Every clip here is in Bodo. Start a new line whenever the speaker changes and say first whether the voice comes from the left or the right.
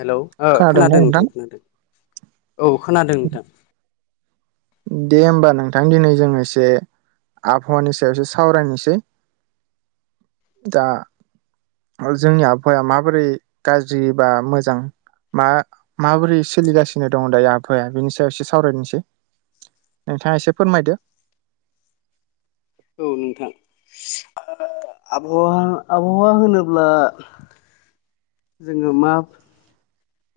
left: हेल' खोनादों नोंथां खोनादों औ खोनादों नोंथां।
right: दे होमबा नोंथां। दिनै जों एसे आबहावानि सायावसो सावरायनोसै। दा जोंनि आबहावाया माबोरै गाज्रि बा मोजां मा माबोरै सोलिगासिनो दं दायो आबहावाया बेनि सायाव एसे सावरायनोसै। नोंथाङा एसे फोरमायदो।
left: औ नोंथां। आबहावा आबहावा आबहावा होनोब्ला जोङो मा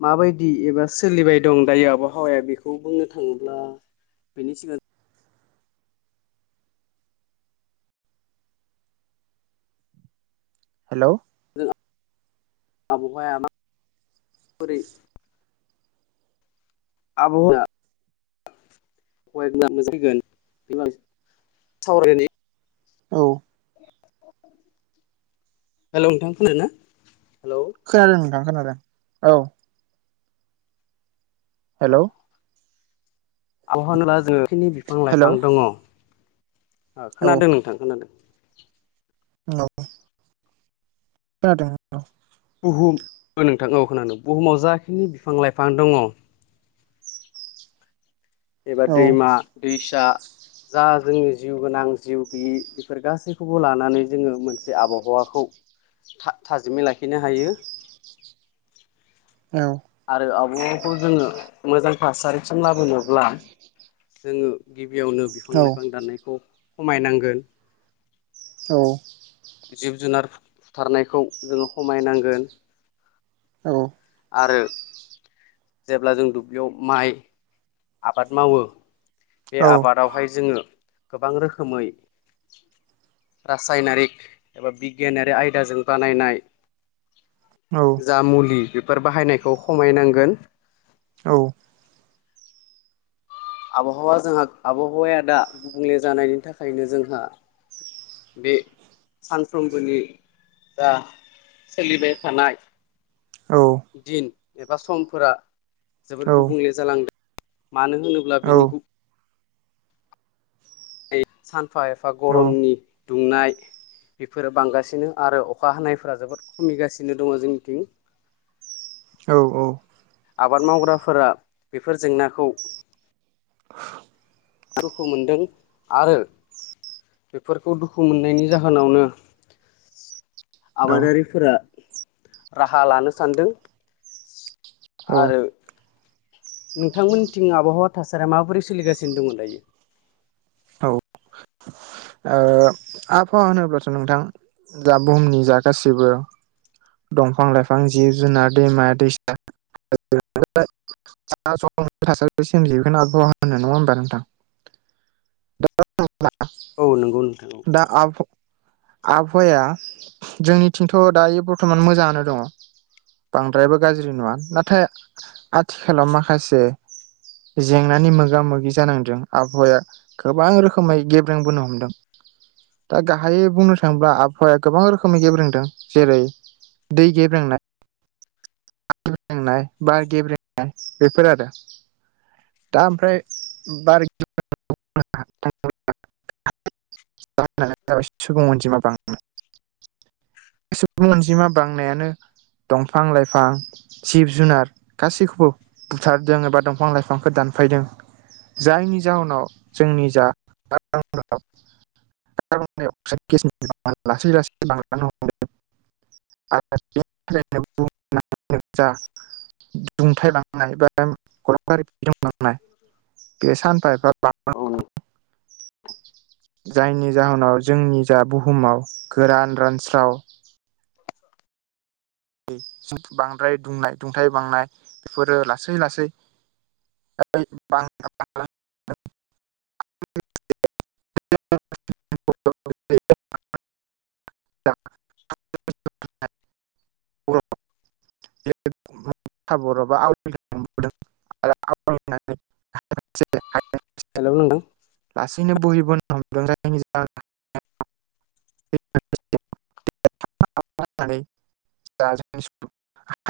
left: मा बायदि एबा सोलिबाय दं दायो आबहावाया बेखौ बुंनो थाङोब्ला बेनि सिगां
right: हेल'।
left: जों आबहावाया माबोरै आबहावाया [unintelligible] सावरायनि
right: औ
left: हेल' नोंथां खोनादोंना हेल'।
right: खोनादों नोंथां खोनादों औ। हेल'।
left: आबहावा होनोब्ला जोङो जेखिनि बिफां
right: हेलौ
left: लाइफां दङ
right: औ
left: खोनादों नोंथां खोनादों।
right: [unintelligible] खोनादों।
left: बुहुम खोनादों नोंथां खोनादों बुहुमाव जाखिनि बिफां-लाइफां दङ। एबा
right: औ
left: दैमा-दैसा जा जोंनि जिउ गोनां जिउ गैयि बेफोर गासैखौबो लानानै जोङो मोनसे आबहावाखौ थाजिमै लाखिनो हायो।
right: औ।
left: आरो आबहावाखौ जोङो मोजां थासारिसिम लाबोनोब्ला जोङो गिबियावनो बिफां
right: औ
left: लाइफां दाननायखौ खमायनांगोन।
right: औ
left: जिब जुनार फुथारनायखौ जोङो खमायनांगोन।
right: औ
left: आरो जेब्ला जों दुब्लियाव माइ आबाद मावो बे
right: औ
left: आबादावहाय जोङो गोबां रोखोमै रासायनारिक एबा बिगियानारि आयदाजों बानायनाय
right: औ
left: जा मुलि बेफोर बाहायनायखौ खमायनांगोन।
right: औ
left: आबहावा जोंहा आबहावाया दा गुबुंले जानायनि थाखायनो जोंहा बे सानफ्रोमबोनि जा सोलिबाय थानाय
right: औ
left: दिन एबा समफोरा जोबोद
right: औ
left: गुबुंले जालांदों मानो होनोब्ला
right: औ
left: बिनि गु [inaudible] सानफा एफा गरमनि दुंनाय बेफोरो बांगासिनो आरो अखा हानायफोरा जोबोद खमिगासिनो दङ जोंनिथिं।
right: औ औ
left: आबाद मावग्राफोरा बेफोर जेंनाखौ दुखु मोनदों आरो बेफोरखौ दुखु मोननायनि जाहोनावनो
right: औ
left: आबादारिफोरा राहा लानो सानदों।
right: औ
left: आरो नोंथांमोननिथिं आबहावा थासारिया माबोरै सोलिगासिनो दङ दायो?
right: औ ओ आबहावा होनोब्लाथ' नोंथां जा बुहुमनि जा गासिबो दंफां लाइफां जिब जुनार दैमा दैसा [inaudible] [inaudible] नङा होमबा नोंथां?
left: औ नंगौ नोंथां
right: [inaudible] दा आब आबहावाया जोंनिथिंथ' दायो बर्थमान मोजाङानो दङ। बांद्रायबो गाज्रि नङा नाथाय आथिखालाव माखासे जेंनानि मोगा मोगि जानांदों आबहावाया गोबां रोखोमै गेब्रेंबोनो हमदों। दा गाहायै बुंनो थाङोब्ला आबहावाया गोबां रोखोमै गेब्रेंदों जेरै दै गेब्रेंनाय [inaudible] बार गेब्रेंनाय बेफोर आरो। दा ओमफ्राय [inaudible] [inaudible] सुबुं अनजिमा बां सुबुं अनजिमा बांनायानो दंफां लाइफां जिब जुनार गासैखौबो बुथारदों एबा दंफां लाइफांखौ दानफायदों। जायनि जाहोनाव जोंनि जा [inaudible] [inaudible] [inaudible] जा दुंथाइ बांनाय बा [inaudible] बे सानफा एफा
left: औ
right: [inaudible] जायनि जाहोनाव जोंनि जा बुहुमाव गोरान रान स्राव [inaudible] बांद्राय दुंनाय दुंथाइ बांनाय बेफोरो लासै लासै [inaudible] [inaudible] [unintelligible] उर [unintelligible] बर आवदों आरो आवनानै जेरैहाय
left: हेलौ नोंथां
right: लासैनो बोहिबोन हमदों [unintelligible] [unintelligible]